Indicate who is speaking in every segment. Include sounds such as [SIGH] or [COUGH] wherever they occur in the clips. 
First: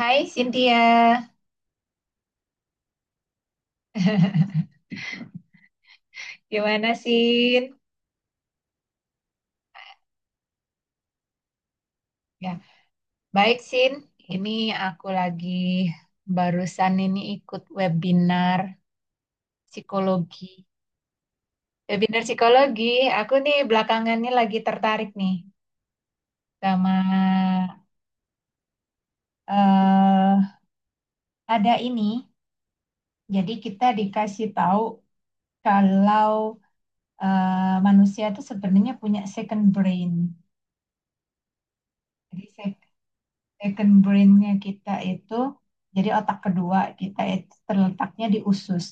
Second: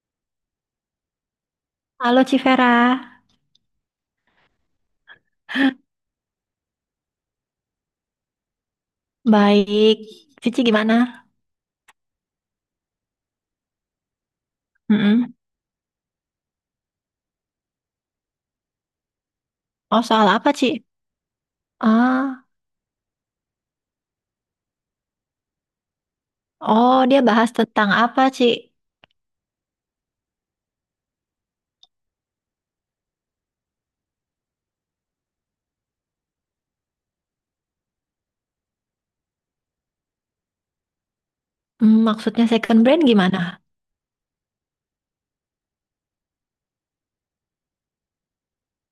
Speaker 1: Hai Cynthia,
Speaker 2: Halo Civera,
Speaker 1: gimana Sin?
Speaker 2: baik. Cici gimana?
Speaker 1: Ya, baik Sin. Ini aku
Speaker 2: Mm-mm.
Speaker 1: lagi barusan ini ikut webinar
Speaker 2: Oh, soal
Speaker 1: psikologi.
Speaker 2: apa, Ci?
Speaker 1: Webinar
Speaker 2: Ah,
Speaker 1: psikologi, aku nih belakangan ini lagi tertarik nih sama
Speaker 2: oh, dia bahas tentang apa, Ci?
Speaker 1: eh ada ini. Jadi kita dikasih tahu kalau manusia itu sebenarnya punya second brain.
Speaker 2: Hmm, maksudnya
Speaker 1: Jadi
Speaker 2: second brand gimana?
Speaker 1: second brain-nya kita itu, jadi otak kedua kita itu terletaknya di usus.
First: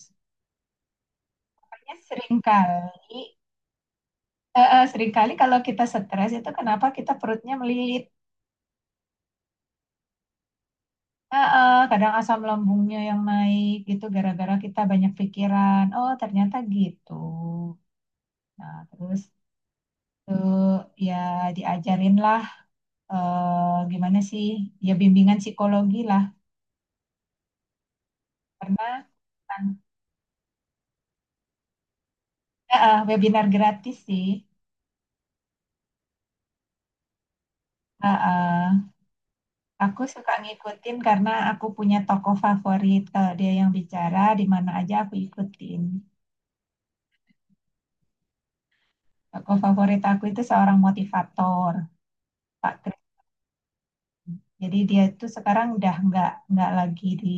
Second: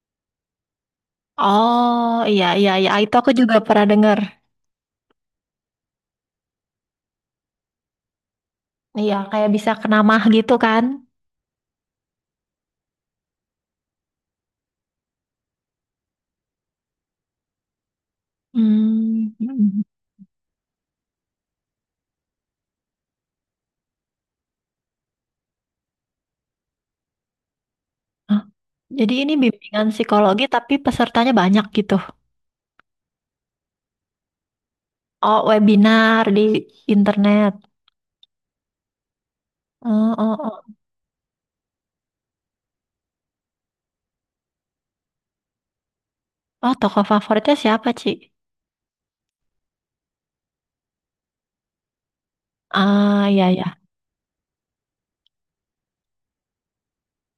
Speaker 1: Makanya
Speaker 2: Oh, iya, iya, iya. Ah, itu
Speaker 1: seringkali,
Speaker 2: aku juga pernah dengar.
Speaker 1: eh, eh, seringkali kalau kita stres itu kenapa kita perutnya melilit.
Speaker 2: Iya, kayak bisa kenamah gitu kan?
Speaker 1: Kadang asam lambungnya yang naik gitu gara-gara kita banyak pikiran. Oh, ternyata gitu. Nah, terus
Speaker 2: Hmm. Mm-mm.
Speaker 1: tuh ya diajarin lah, gimana sih, ya bimbingan psikologi lah,
Speaker 2: Hah.
Speaker 1: karena
Speaker 2: Jadi ini bimbingan psikologi tapi pesertanya banyak gitu.
Speaker 1: webinar gratis sih.
Speaker 2: Oh, webinar di internet.
Speaker 1: Eh, eh. Aku
Speaker 2: Oh,
Speaker 1: suka
Speaker 2: oh, oh.
Speaker 1: ngikutin karena aku punya tokoh favorit. Kalau dia yang bicara, di mana aja aku ikutin.
Speaker 2: Oh, tokoh favoritnya siapa, Ci?
Speaker 1: Tokoh favorit aku itu seorang motivator, Pak Kris.
Speaker 2: Ah, iya, iya.
Speaker 1: Jadi dia itu sekarang udah nggak lagi di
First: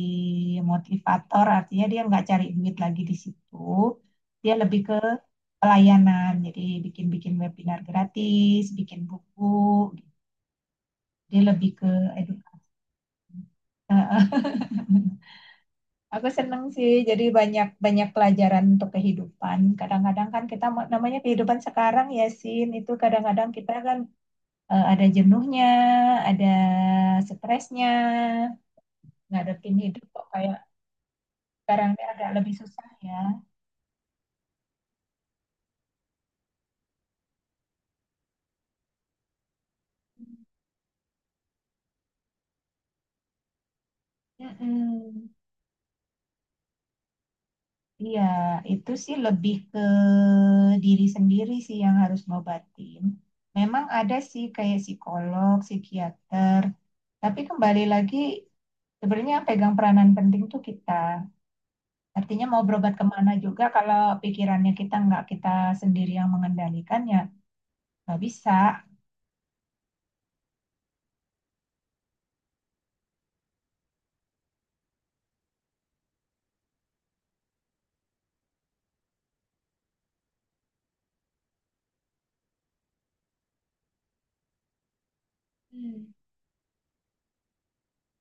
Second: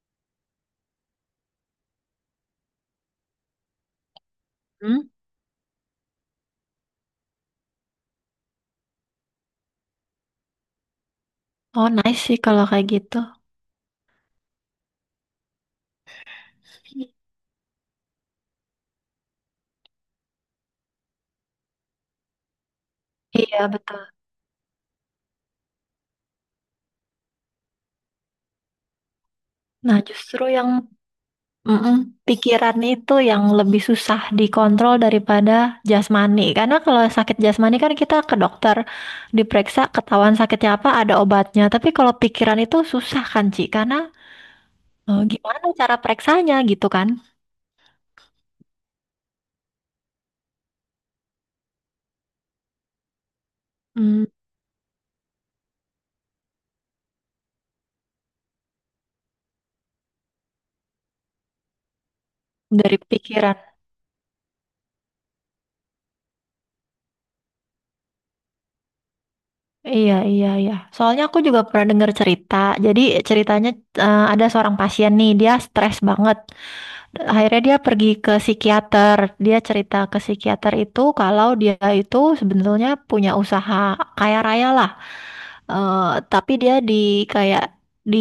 Speaker 1: motivator, artinya dia nggak cari duit lagi di situ. Dia lebih ke
Speaker 2: Hmm?
Speaker 1: pelayanan, jadi bikin-bikin webinar gratis, bikin buku. Dia lebih
Speaker 2: Oh,
Speaker 1: ke
Speaker 2: nice sih kalau
Speaker 1: edukasi.
Speaker 2: kayak gitu.
Speaker 1: eh, Aku seneng sih, jadi banyak banyak pelajaran untuk kehidupan. Kadang-kadang kan kita namanya kehidupan sekarang ya, Sin, itu kadang-kadang
Speaker 2: Iya,
Speaker 1: kita kan
Speaker 2: betul.
Speaker 1: ada jenuhnya, ada stresnya, ngadepin
Speaker 2: Nah,
Speaker 1: hidup kok
Speaker 2: justru
Speaker 1: kayak
Speaker 2: yang,
Speaker 1: sekarang
Speaker 2: mm-mm,
Speaker 1: ini agak lebih
Speaker 2: pikiran
Speaker 1: susah
Speaker 2: itu
Speaker 1: ya.
Speaker 2: yang lebih susah dikontrol daripada jasmani. Karena kalau sakit jasmani kan kita ke dokter, diperiksa, ketahuan sakitnya apa, ada obatnya. Tapi kalau pikiran itu susah kan, Ci? Karena
Speaker 1: Mm-mm.
Speaker 2: gimana cara periksanya gitu kan?
Speaker 1: Iya, itu sih lebih ke diri sendiri sih yang harus ngobatin. Memang ada
Speaker 2: Hmm,
Speaker 1: sih kayak psikolog, psikiater, tapi kembali lagi sebenarnya yang pegang peranan penting tuh kita. Artinya mau berobat
Speaker 2: dari
Speaker 1: kemana
Speaker 2: pikiran.
Speaker 1: juga kalau pikirannya kita nggak kita sendiri yang mengendalikan, ya nggak bisa.
Speaker 2: Iya, iya, iya. Soalnya aku juga pernah dengar cerita. Jadi ceritanya ada seorang pasien nih, dia stres banget. Akhirnya dia pergi ke psikiater. Dia cerita ke psikiater itu kalau dia itu sebenarnya punya usaha kaya raya lah. Eh,
Speaker 1: Hmm.
Speaker 2: tapi dia di kayak di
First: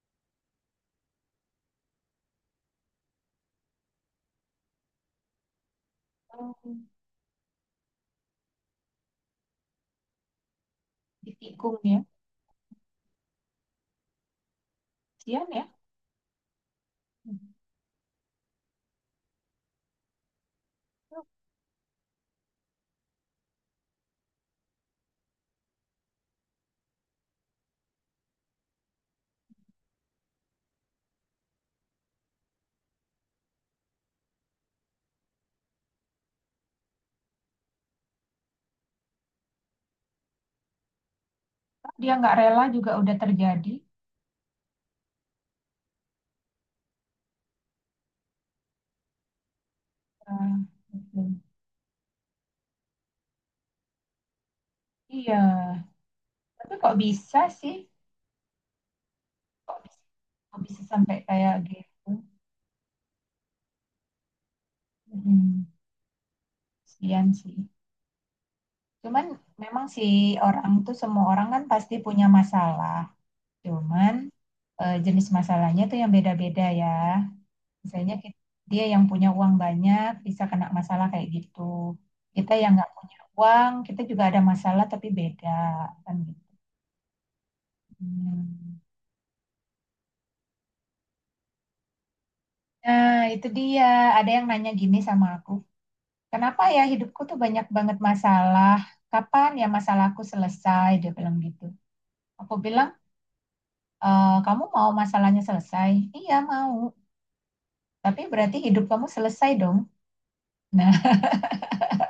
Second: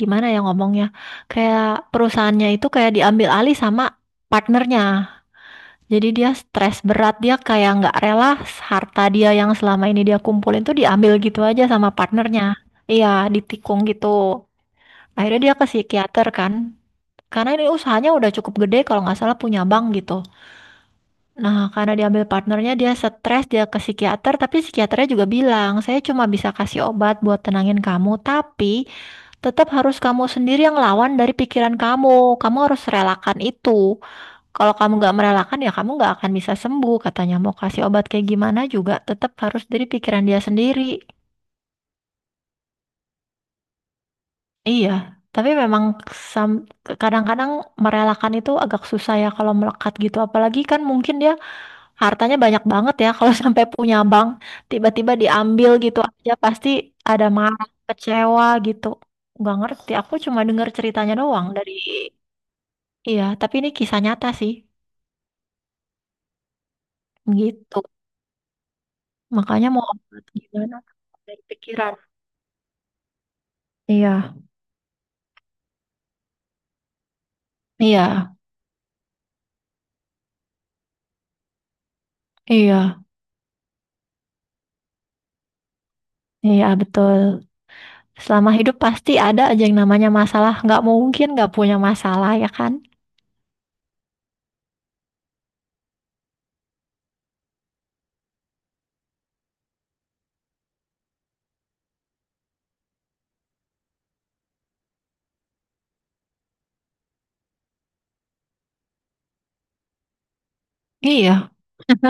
Speaker 2: gimana ya ngomongnya? Kayak perusahaannya itu kayak diambil alih sama partnernya. Jadi dia
Speaker 1: Hmm.
Speaker 2: stres berat, dia kayak nggak rela harta dia yang selama ini dia kumpulin tuh diambil gitu aja
Speaker 1: Ditikung
Speaker 2: sama
Speaker 1: ya,
Speaker 2: partnernya. Iya, ditikung gitu. Akhirnya
Speaker 1: sian
Speaker 2: dia ke
Speaker 1: ya.
Speaker 2: psikiater kan.
Speaker 1: Hmm.
Speaker 2: Karena ini usahanya udah cukup gede kalau nggak salah punya bank gitu. Nah, karena diambil partnernya dia stres, dia ke psikiater, tapi psikiaternya juga bilang, saya cuma bisa kasih obat buat tenangin kamu, tapi tetap harus kamu sendiri yang lawan dari pikiran kamu. Kamu harus relakan itu. Kalau kamu nggak merelakan, ya kamu nggak akan bisa sembuh. Katanya mau kasih obat kayak gimana juga tetap harus dari pikiran dia sendiri.
Speaker 1: Dia nggak rela juga udah terjadi.
Speaker 2: Iya, tapi memang kadang-kadang merelakan itu agak susah ya kalau melekat gitu.
Speaker 1: Ah,
Speaker 2: Apalagi kan mungkin
Speaker 1: gitu.
Speaker 2: dia hartanya banyak banget ya [LAUGHS] kalau sampai punya bank, tiba-tiba
Speaker 1: Iya,
Speaker 2: diambil gitu aja pasti
Speaker 1: tapi kok
Speaker 2: ada
Speaker 1: bisa
Speaker 2: marah,
Speaker 1: sih?
Speaker 2: kecewa gitu. Nggak
Speaker 1: Kok
Speaker 2: ngerti,
Speaker 1: bisa,
Speaker 2: aku cuma
Speaker 1: kok
Speaker 2: dengar
Speaker 1: bisa
Speaker 2: ceritanya
Speaker 1: sampai
Speaker 2: doang
Speaker 1: kayak
Speaker 2: dari.
Speaker 1: gitu?
Speaker 2: Iya, tapi ini kisah nyata sih.
Speaker 1: Hmm, sian sih.
Speaker 2: Gitu.
Speaker 1: Cuman
Speaker 2: Makanya mau
Speaker 1: memang si
Speaker 2: obat
Speaker 1: orang
Speaker 2: gimana
Speaker 1: tuh, semua
Speaker 2: dari
Speaker 1: orang kan pasti
Speaker 2: pikiran.
Speaker 1: punya masalah. Cuman
Speaker 2: Iya,
Speaker 1: jenis masalahnya tuh yang beda-beda ya. Misalnya
Speaker 2: iya,
Speaker 1: dia yang punya uang banyak bisa kena masalah kayak gitu. Kita yang nggak
Speaker 2: iya,
Speaker 1: punya uang, kita juga ada masalah tapi beda kan gitu.
Speaker 2: iya, betul. Selama hidup
Speaker 1: Hmm.
Speaker 2: pasti ada aja yang namanya masalah. Nggak mungkin nggak punya masalah ya kan?
Speaker 1: Nah, itu dia. Ada yang nanya gini sama aku. Kenapa ya hidupku tuh banyak banget masalah? Kapan ya masalahku selesai? Dia bilang gitu. Aku bilang, "Eh, kamu mau masalahnya selesai? Iya mau. Tapi berarti hidup kamu selesai dong." Nah,
Speaker 2: Iya,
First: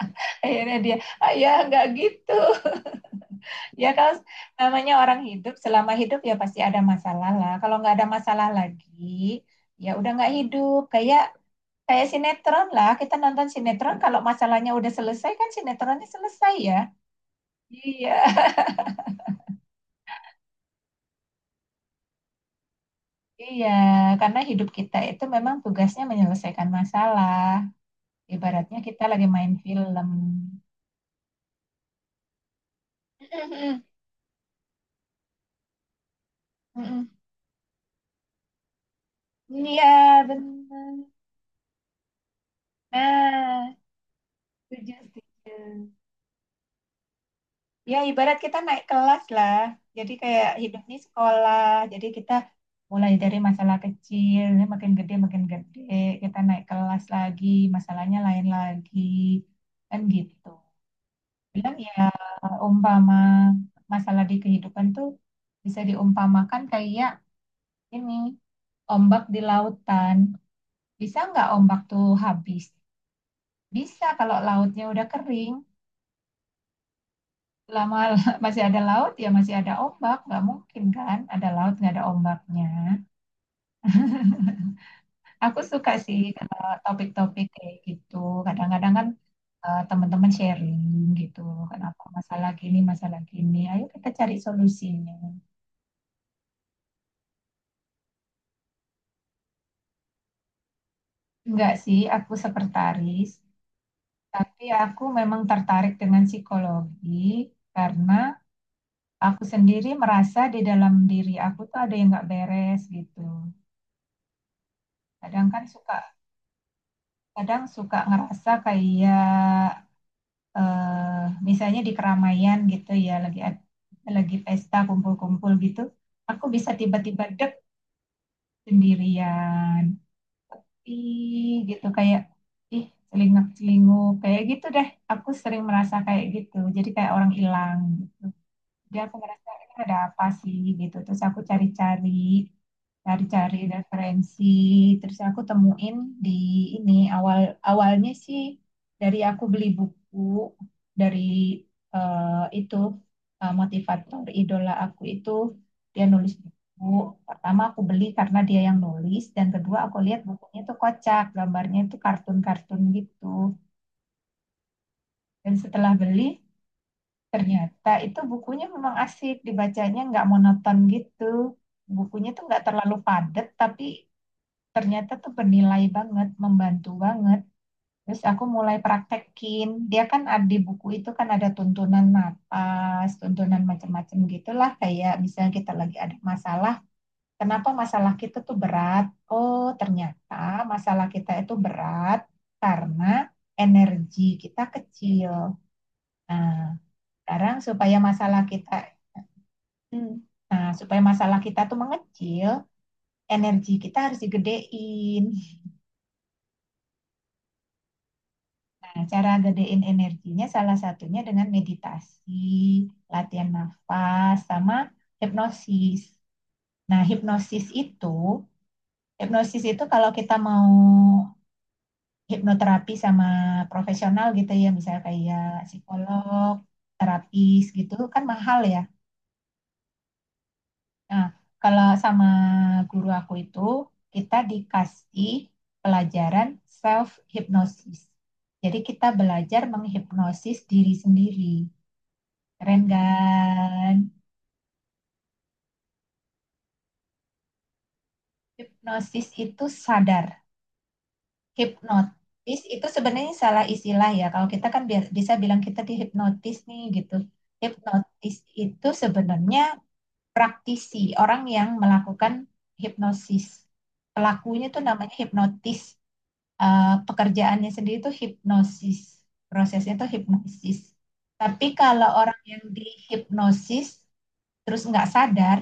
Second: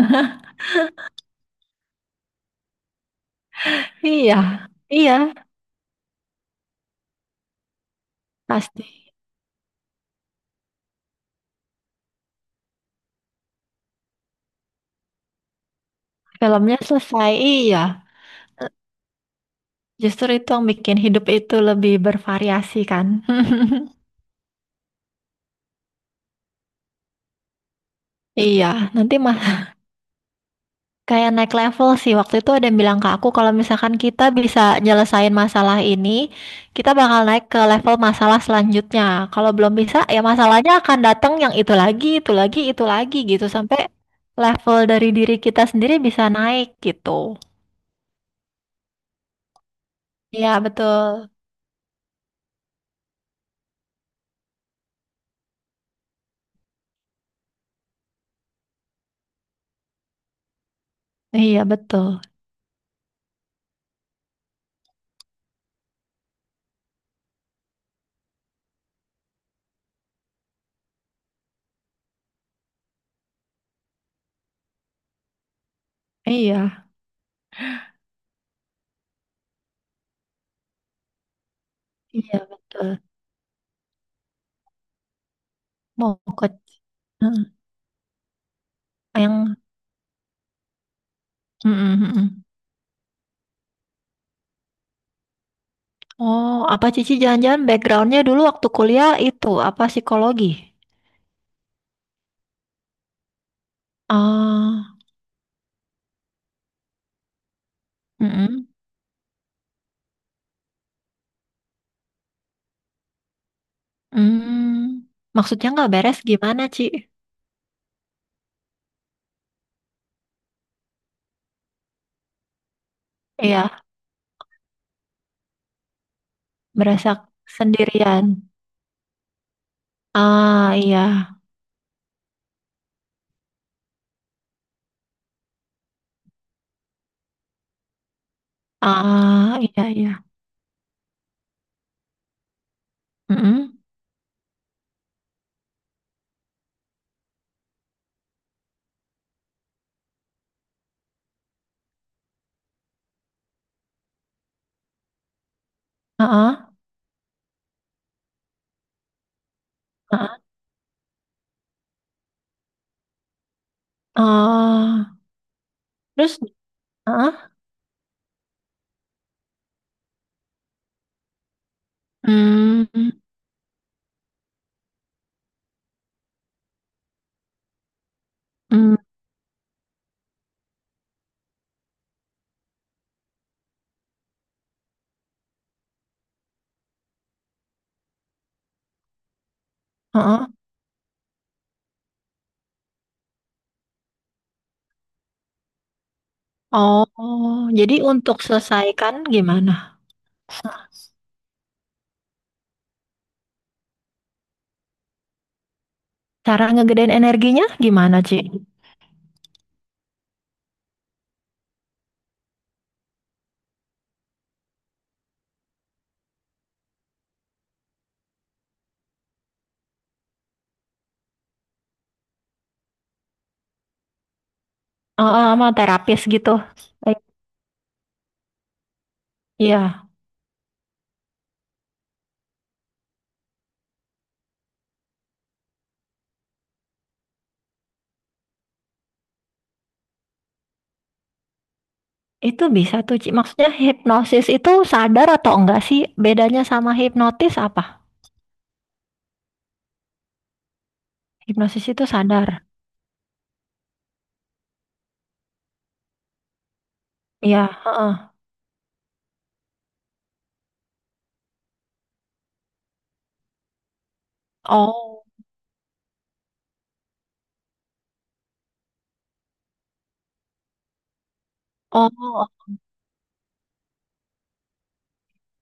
Speaker 1: [LAUGHS] akhirnya dia, ah, ya nggak gitu. Ya kalau
Speaker 2: iya,
Speaker 1: namanya
Speaker 2: iya,
Speaker 1: orang hidup, selama hidup ya pasti ada masalah lah. Kalau nggak ada masalah lagi,
Speaker 2: pasti.
Speaker 1: ya udah nggak hidup. Kayak Kayak sinetron lah. Kita nonton sinetron, kalau masalahnya udah selesai kan sinetronnya selesai ya.
Speaker 2: Filmnya selesai, iya.
Speaker 1: Iya,
Speaker 2: Justru itu yang bikin hidup itu lebih bervariasi kan.
Speaker 1: [LAUGHS] iya.
Speaker 2: [LAUGHS]
Speaker 1: Karena hidup kita itu memang tugasnya menyelesaikan masalah.
Speaker 2: Iya,
Speaker 1: Ibaratnya kita
Speaker 2: nanti
Speaker 1: lagi
Speaker 2: mah
Speaker 1: main film.
Speaker 2: kayak naik level sih. Waktu itu ada yang bilang ke aku kalau
Speaker 1: [LAUGHS]
Speaker 2: misalkan kita bisa nyelesain masalah ini, kita
Speaker 1: Mm-mm.
Speaker 2: bakal naik ke level masalah selanjutnya. Kalau belum bisa, ya
Speaker 1: Iya,
Speaker 2: masalahnya
Speaker 1: benar.
Speaker 2: akan datang yang itu lagi, itu lagi, itu lagi gitu
Speaker 1: Nah,
Speaker 2: sampai level
Speaker 1: setuju,
Speaker 2: dari diri kita sendiri
Speaker 1: setuju.
Speaker 2: bisa naik gitu.
Speaker 1: Ya, ibarat kita naik kelas lah. Jadi
Speaker 2: Iya,
Speaker 1: kayak hidup ini
Speaker 2: betul.
Speaker 1: sekolah. Jadi kita mulai dari masalah kecil, ini makin gede, makin gede. Kita naik kelas lagi, masalahnya lain lagi. Kan gitu.
Speaker 2: Iya,
Speaker 1: Bilang ya,
Speaker 2: betul.
Speaker 1: umpama masalah di kehidupan tuh bisa diumpamakan kayak ini, ombak di lautan. Bisa nggak ombak tuh habis? Bisa kalau lautnya udah kering.
Speaker 2: Iya.
Speaker 1: Selama [LAUGHS] masih ada laut, ya masih ada ombak. Nggak mungkin kan ada laut, nggak ada
Speaker 2: Iya,
Speaker 1: ombaknya.
Speaker 2: betul.
Speaker 1: Aku suka
Speaker 2: Mau
Speaker 1: sih
Speaker 2: ke.
Speaker 1: kalau
Speaker 2: Heeh,
Speaker 1: topik-topik kayak gitu. Kadang-kadang kan
Speaker 2: yang.
Speaker 1: teman-teman sharing gitu. Kenapa
Speaker 2: Mm-mm, mm-mm.
Speaker 1: masalah gini, masalah gini. Ayo kita cari solusinya.
Speaker 2: Oh, apa Cici jangan-jangan backgroundnya dulu waktu kuliah itu apa psikologi?
Speaker 1: Enggak sih, aku sekretaris. Tapi
Speaker 2: Ah,
Speaker 1: aku memang tertarik dengan psikologi karena
Speaker 2: mm-mm.
Speaker 1: aku sendiri merasa di dalam diri aku tuh ada yang nggak beres gitu.
Speaker 2: Hmm,
Speaker 1: Kadang kan
Speaker 2: maksudnya nggak
Speaker 1: suka
Speaker 2: beres gimana, Ci?
Speaker 1: kadang suka ngerasa kayak misalnya di keramaian gitu ya,
Speaker 2: Iya,
Speaker 1: lagi pesta kumpul-kumpul gitu, aku bisa
Speaker 2: berasa
Speaker 1: tiba-tiba dek
Speaker 2: sendirian.
Speaker 1: sendirian
Speaker 2: Ah, iya.
Speaker 1: ih, gitu kayak ih celingak-celinguk kayak gitu deh, aku sering merasa kayak gitu jadi kayak orang hilang gitu dia, aku ngerasa
Speaker 2: Ah,
Speaker 1: ini
Speaker 2: iya,
Speaker 1: ada
Speaker 2: iya.
Speaker 1: apa sih gitu, terus aku cari-cari,
Speaker 2: Mm-mm.
Speaker 1: referensi, terus aku temuin di ini awal, awalnya sih, dari aku beli buku dari eh, itu, motivator idola aku itu, dia nulis
Speaker 2: Ah,
Speaker 1: buku. Pertama aku beli karena dia yang nulis, dan kedua aku
Speaker 2: ah,
Speaker 1: lihat
Speaker 2: ah.
Speaker 1: bukunya tuh kocak, gambarnya itu kartun-kartun gitu,
Speaker 2: Ah.
Speaker 1: dan setelah beli,
Speaker 2: Terus, ah,
Speaker 1: ternyata itu bukunya memang asik dibacanya, nggak monoton gitu. Bukunya tuh nggak terlalu
Speaker 2: hmm,
Speaker 1: padat tapi ternyata tuh bernilai banget, membantu banget. Terus aku mulai
Speaker 2: hmm,
Speaker 1: praktekin. Dia kan ada di buku itu, kan ada tuntunan napas, tuntunan macam-macam gitulah. Kayak misalnya kita lagi ada masalah, kenapa masalah kita tuh berat? Oh, ternyata
Speaker 2: ah.
Speaker 1: masalah kita itu berat karena energi kita kecil. Nah, sekarang
Speaker 2: Oh,
Speaker 1: supaya
Speaker 2: jadi untuk
Speaker 1: masalah kita,
Speaker 2: selesaikan gimana?
Speaker 1: hmm, nah supaya masalah kita tuh mengecil, energi kita harus digedein.
Speaker 2: Cara ngegedein energinya gimana, Ci?
Speaker 1: Nah, cara gedein energinya salah satunya dengan meditasi, latihan nafas, sama hipnosis. Nah, hipnosis itu kalau kita mau hipnoterapi sama profesional gitu ya, misalnya
Speaker 2: Eh,
Speaker 1: kayak
Speaker 2: eh, sama terapis
Speaker 1: psikolog,
Speaker 2: gitu. Eh,
Speaker 1: terapis gitu, kan mahal ya.
Speaker 2: Iya,
Speaker 1: Nah, kalau sama guru aku itu, kita dikasih pelajaran self hipnosis. Jadi kita belajar menghipnosis diri sendiri.
Speaker 2: itu
Speaker 1: Keren
Speaker 2: bisa tuh, Ci. Maksudnya
Speaker 1: kan?
Speaker 2: hipnosis itu sadar atau enggak sih? Bedanya sama hipnotis apa?
Speaker 1: Hipnosis itu sadar.
Speaker 2: Hipnosis itu sadar.
Speaker 1: Hipnotis itu sebenarnya salah istilah ya. Kalau kita kan bisa bilang kita dihipnotis nih gitu.
Speaker 2: Iya, heeh.
Speaker 1: Hipnotis itu sebenarnya praktisi, orang yang melakukan hipnosis. Pelakunya itu namanya
Speaker 2: Oh,
Speaker 1: hipnotis. Eh, pekerjaannya sendiri itu hipnosis. Prosesnya itu hipnosis. Tapi kalau
Speaker 2: oh,
Speaker 1: orang
Speaker 2: oh,
Speaker 1: yang dihipnosis terus nggak sadar,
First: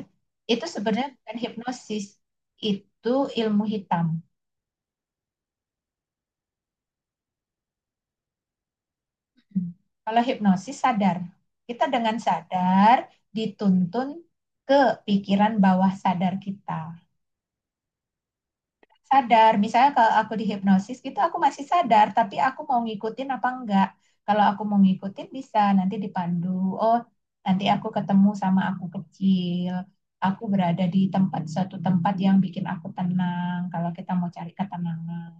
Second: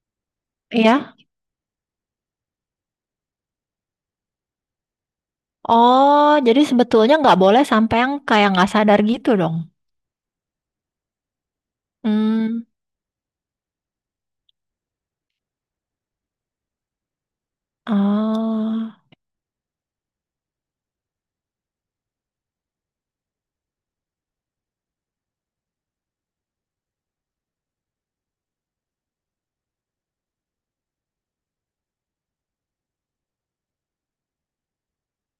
Speaker 1: itu sebenarnya
Speaker 2: iya.
Speaker 1: bukan hipnosis, itu ilmu hitam.
Speaker 2: Oh, jadi sebetulnya nggak boleh sampai yang kayak nggak sadar gitu dong.
Speaker 1: Kalau hipnosis sadar, kita dengan
Speaker 2: Hmm,
Speaker 1: sadar dituntun ke pikiran bawah sadar kita.
Speaker 2: oh.
Speaker 1: Sadar. Misalnya kalau aku dihipnosis gitu aku masih sadar, tapi aku mau ngikutin apa enggak. Kalau aku mau ngikutin bisa nanti dipandu. Oh, nanti aku ketemu sama aku kecil. Aku berada di tempat, suatu tempat yang bikin aku tenang kalau kita mau cari ketenangan.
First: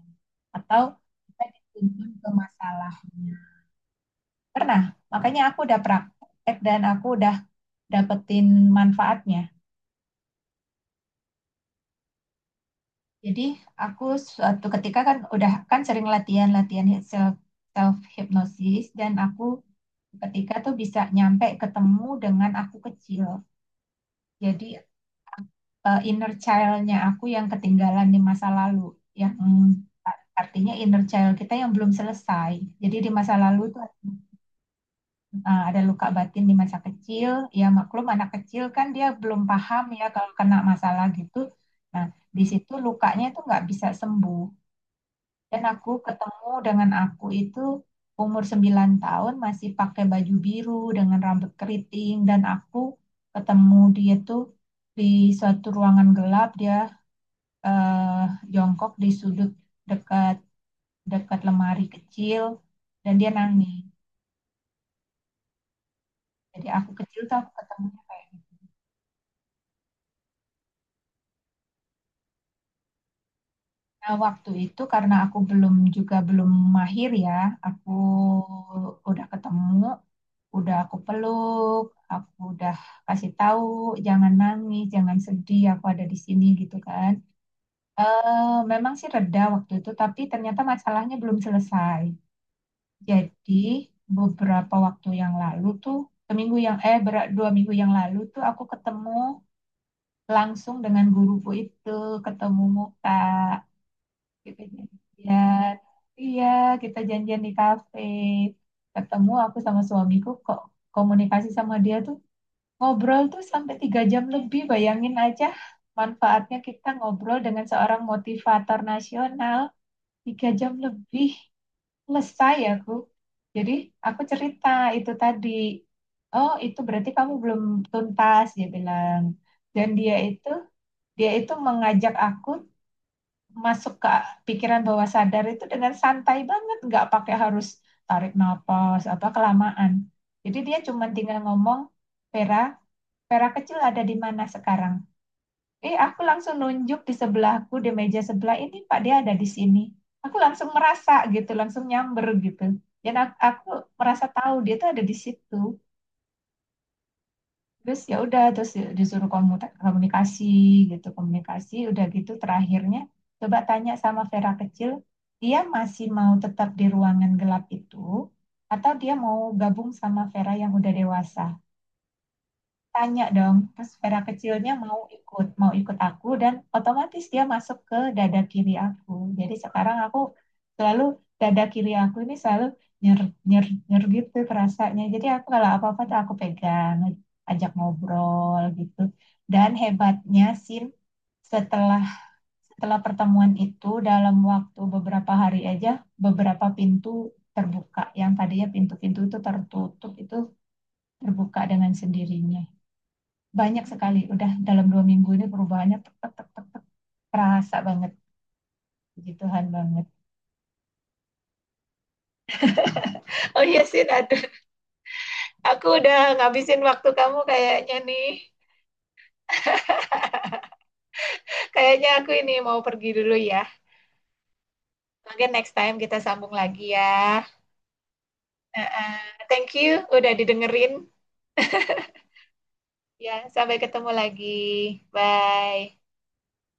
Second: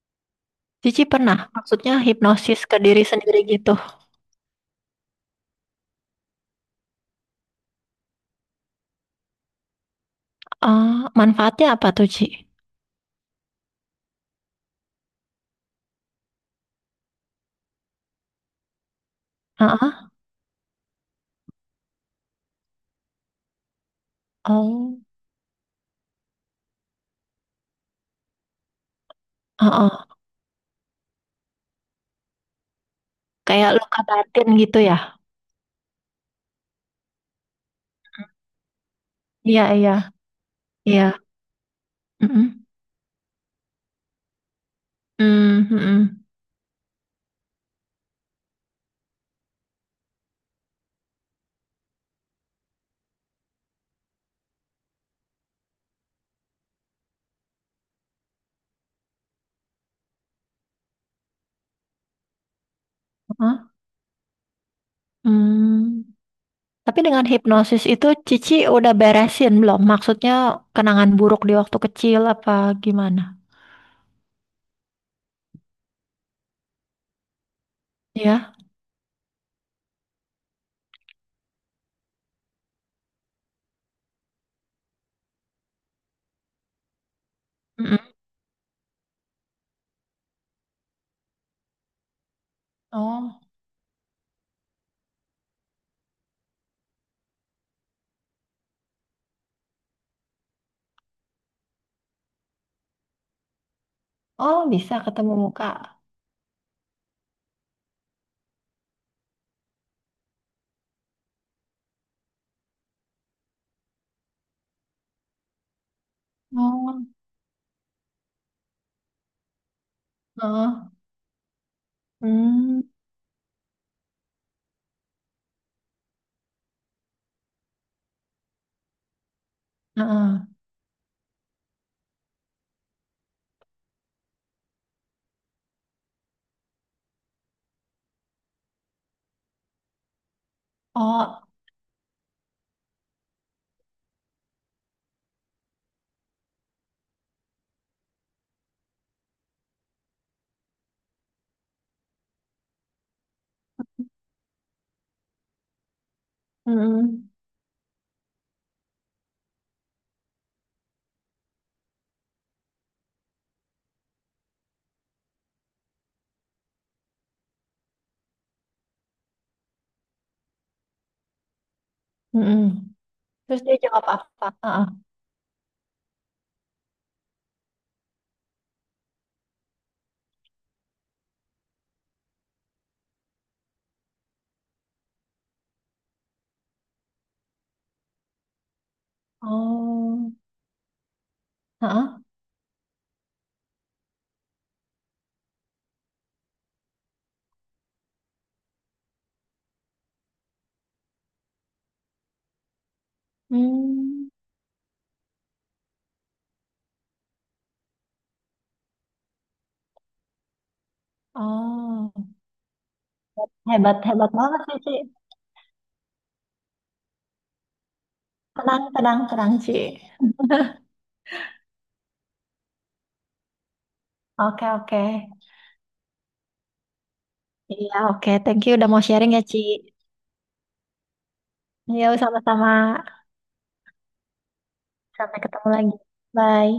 Speaker 1: Atau
Speaker 2: Cici pernah,
Speaker 1: kita
Speaker 2: maksudnya
Speaker 1: dituntun ke
Speaker 2: hipnosis ke diri
Speaker 1: masalahnya.
Speaker 2: sendiri gitu.
Speaker 1: Pernah, makanya aku udah praktek dan aku udah dapetin manfaatnya.
Speaker 2: Ah, manfaatnya apa tuh, Ci?
Speaker 1: Jadi aku suatu ketika kan udah kan sering latihan-latihan self self hypnosis, dan aku
Speaker 2: Heeh.
Speaker 1: ketika tuh bisa nyampe ketemu dengan aku kecil. Jadi
Speaker 2: Oh,
Speaker 1: inner child-nya aku yang ketinggalan di masa lalu, yang
Speaker 2: heeh.
Speaker 1: artinya inner child kita yang belum selesai. Jadi di masa lalu
Speaker 2: Kayak
Speaker 1: tuh
Speaker 2: luka batin gitu ya?
Speaker 1: ada luka batin di masa kecil. Ya maklum anak kecil kan dia belum
Speaker 2: Iya,
Speaker 1: paham
Speaker 2: iya.
Speaker 1: ya kalau kena
Speaker 2: Iya,
Speaker 1: masalah gitu. Nah, di
Speaker 2: mhm,
Speaker 1: situ lukanya itu nggak bisa sembuh. Dan
Speaker 2: mmm,
Speaker 1: aku
Speaker 2: mhm,
Speaker 1: ketemu dengan aku itu umur 9 tahun, masih pakai baju biru dengan rambut keriting, dan aku ketemu dia tuh di suatu ruangan gelap, dia eh, jongkok di sudut dekat dekat lemari kecil, dan dia
Speaker 2: heeh,
Speaker 1: nangis.
Speaker 2: mmm,
Speaker 1: Jadi aku
Speaker 2: tapi
Speaker 1: kecil
Speaker 2: dengan
Speaker 1: tuh aku
Speaker 2: hipnosis
Speaker 1: ketemunya
Speaker 2: itu
Speaker 1: kayak gitu.
Speaker 2: Cici udah beresin belum? Maksudnya kenangan buruk di waktu kecil apa gimana?
Speaker 1: Nah, waktu itu karena aku belum mahir ya, aku
Speaker 2: Iya?
Speaker 1: udah ketemu, udah aku peluk, aku udah kasih tahu jangan nangis, jangan sedih, aku ada di sini gitu kan.
Speaker 2: Mhm.
Speaker 1: Eh, memang sih reda waktu itu, tapi ternyata masalahnya belum selesai.
Speaker 2: Oh,
Speaker 1: Jadi beberapa waktu yang lalu tuh, seminggu yang eh ber- 2 minggu yang lalu tuh aku ketemu langsung dengan guruku itu, ketemu muka, kita
Speaker 2: oh, bisa ketemu muka?
Speaker 1: janjian, iya kita janjian di kafe, ketemu aku sama suamiku, kok komunikasi sama dia tuh. Ngobrol tuh sampai 3 jam lebih, bayangin aja manfaatnya kita
Speaker 2: Oh,
Speaker 1: ngobrol dengan seorang motivator nasional tiga jam
Speaker 2: heeh,
Speaker 1: lebih Selesai
Speaker 2: hmm,
Speaker 1: aku. Jadi aku cerita itu tadi, oh itu berarti kamu belum tuntas dia bilang. Dan
Speaker 2: heeh,
Speaker 1: dia itu mengajak aku masuk ke pikiran bawah sadar itu dengan santai banget, nggak pakai harus tarik nafas apa kelamaan. Jadi dia cuma tinggal
Speaker 2: oh,
Speaker 1: ngomong, Vera. Vera kecil ada di mana sekarang? Eh, aku langsung nunjuk di sebelahku, di meja sebelah ini Pak, dia ada di sini. Aku langsung merasa gitu, langsung nyamber gitu. Dan aku merasa tahu dia tuh ada di situ.
Speaker 2: mhm,
Speaker 1: Terus ya udah, terus ya disuruh komunikasi gitu, komunikasi. Udah gitu terakhirnya coba tanya sama Vera kecil, dia masih mau tetap di ruangan gelap itu atau dia mau gabung sama Vera yang udah dewasa?
Speaker 2: mhm,
Speaker 1: Tanya dong,
Speaker 2: terus dia
Speaker 1: pas
Speaker 2: jawab
Speaker 1: Vera
Speaker 2: apa?
Speaker 1: kecilnya
Speaker 2: Heeh,
Speaker 1: mau ikut aku, dan otomatis dia masuk ke dada kiri aku. Jadi sekarang aku selalu, dada kiri aku ini selalu nyer, nyer, nyer gitu perasaannya. Jadi aku kalau apa-apa tuh aku pegang, ajak ngobrol gitu. Dan
Speaker 2: oh,
Speaker 1: hebatnya, Sin, setelah
Speaker 2: heeh,
Speaker 1: setelah pertemuan itu dalam waktu beberapa hari aja, beberapa pintu terbuka, yang tadinya pintu-pintu itu tertutup itu terbuka dengan sendirinya banyak sekali.
Speaker 2: hmm,
Speaker 1: Udah dalam 2 minggu ini perubahannya tek, tek, tek, terasa banget. Puji Tuhan banget. [LAUGHS]
Speaker 2: oh,
Speaker 1: Oh iya
Speaker 2: hebat,
Speaker 1: sih,
Speaker 2: hebat
Speaker 1: aduh.
Speaker 2: banget Cici,
Speaker 1: Aku udah ngabisin waktu kamu kayaknya nih.
Speaker 2: tenang, tenang, tenang, Ci,
Speaker 1: Kayaknya aku ini mau pergi dulu ya.
Speaker 2: oke, oke.
Speaker 1: Mungkin next time kita sambung lagi ya.
Speaker 2: Iya, oke. Thank you
Speaker 1: Eh,
Speaker 2: udah mau
Speaker 1: eh,
Speaker 2: sharing ya, Ci.
Speaker 1: Thank you udah didengerin.
Speaker 2: Yo, sama-sama.
Speaker 1: Ya, sampai ketemu lagi.
Speaker 2: Sampai ketemu lagi.
Speaker 1: Bye.
Speaker 2: Bye.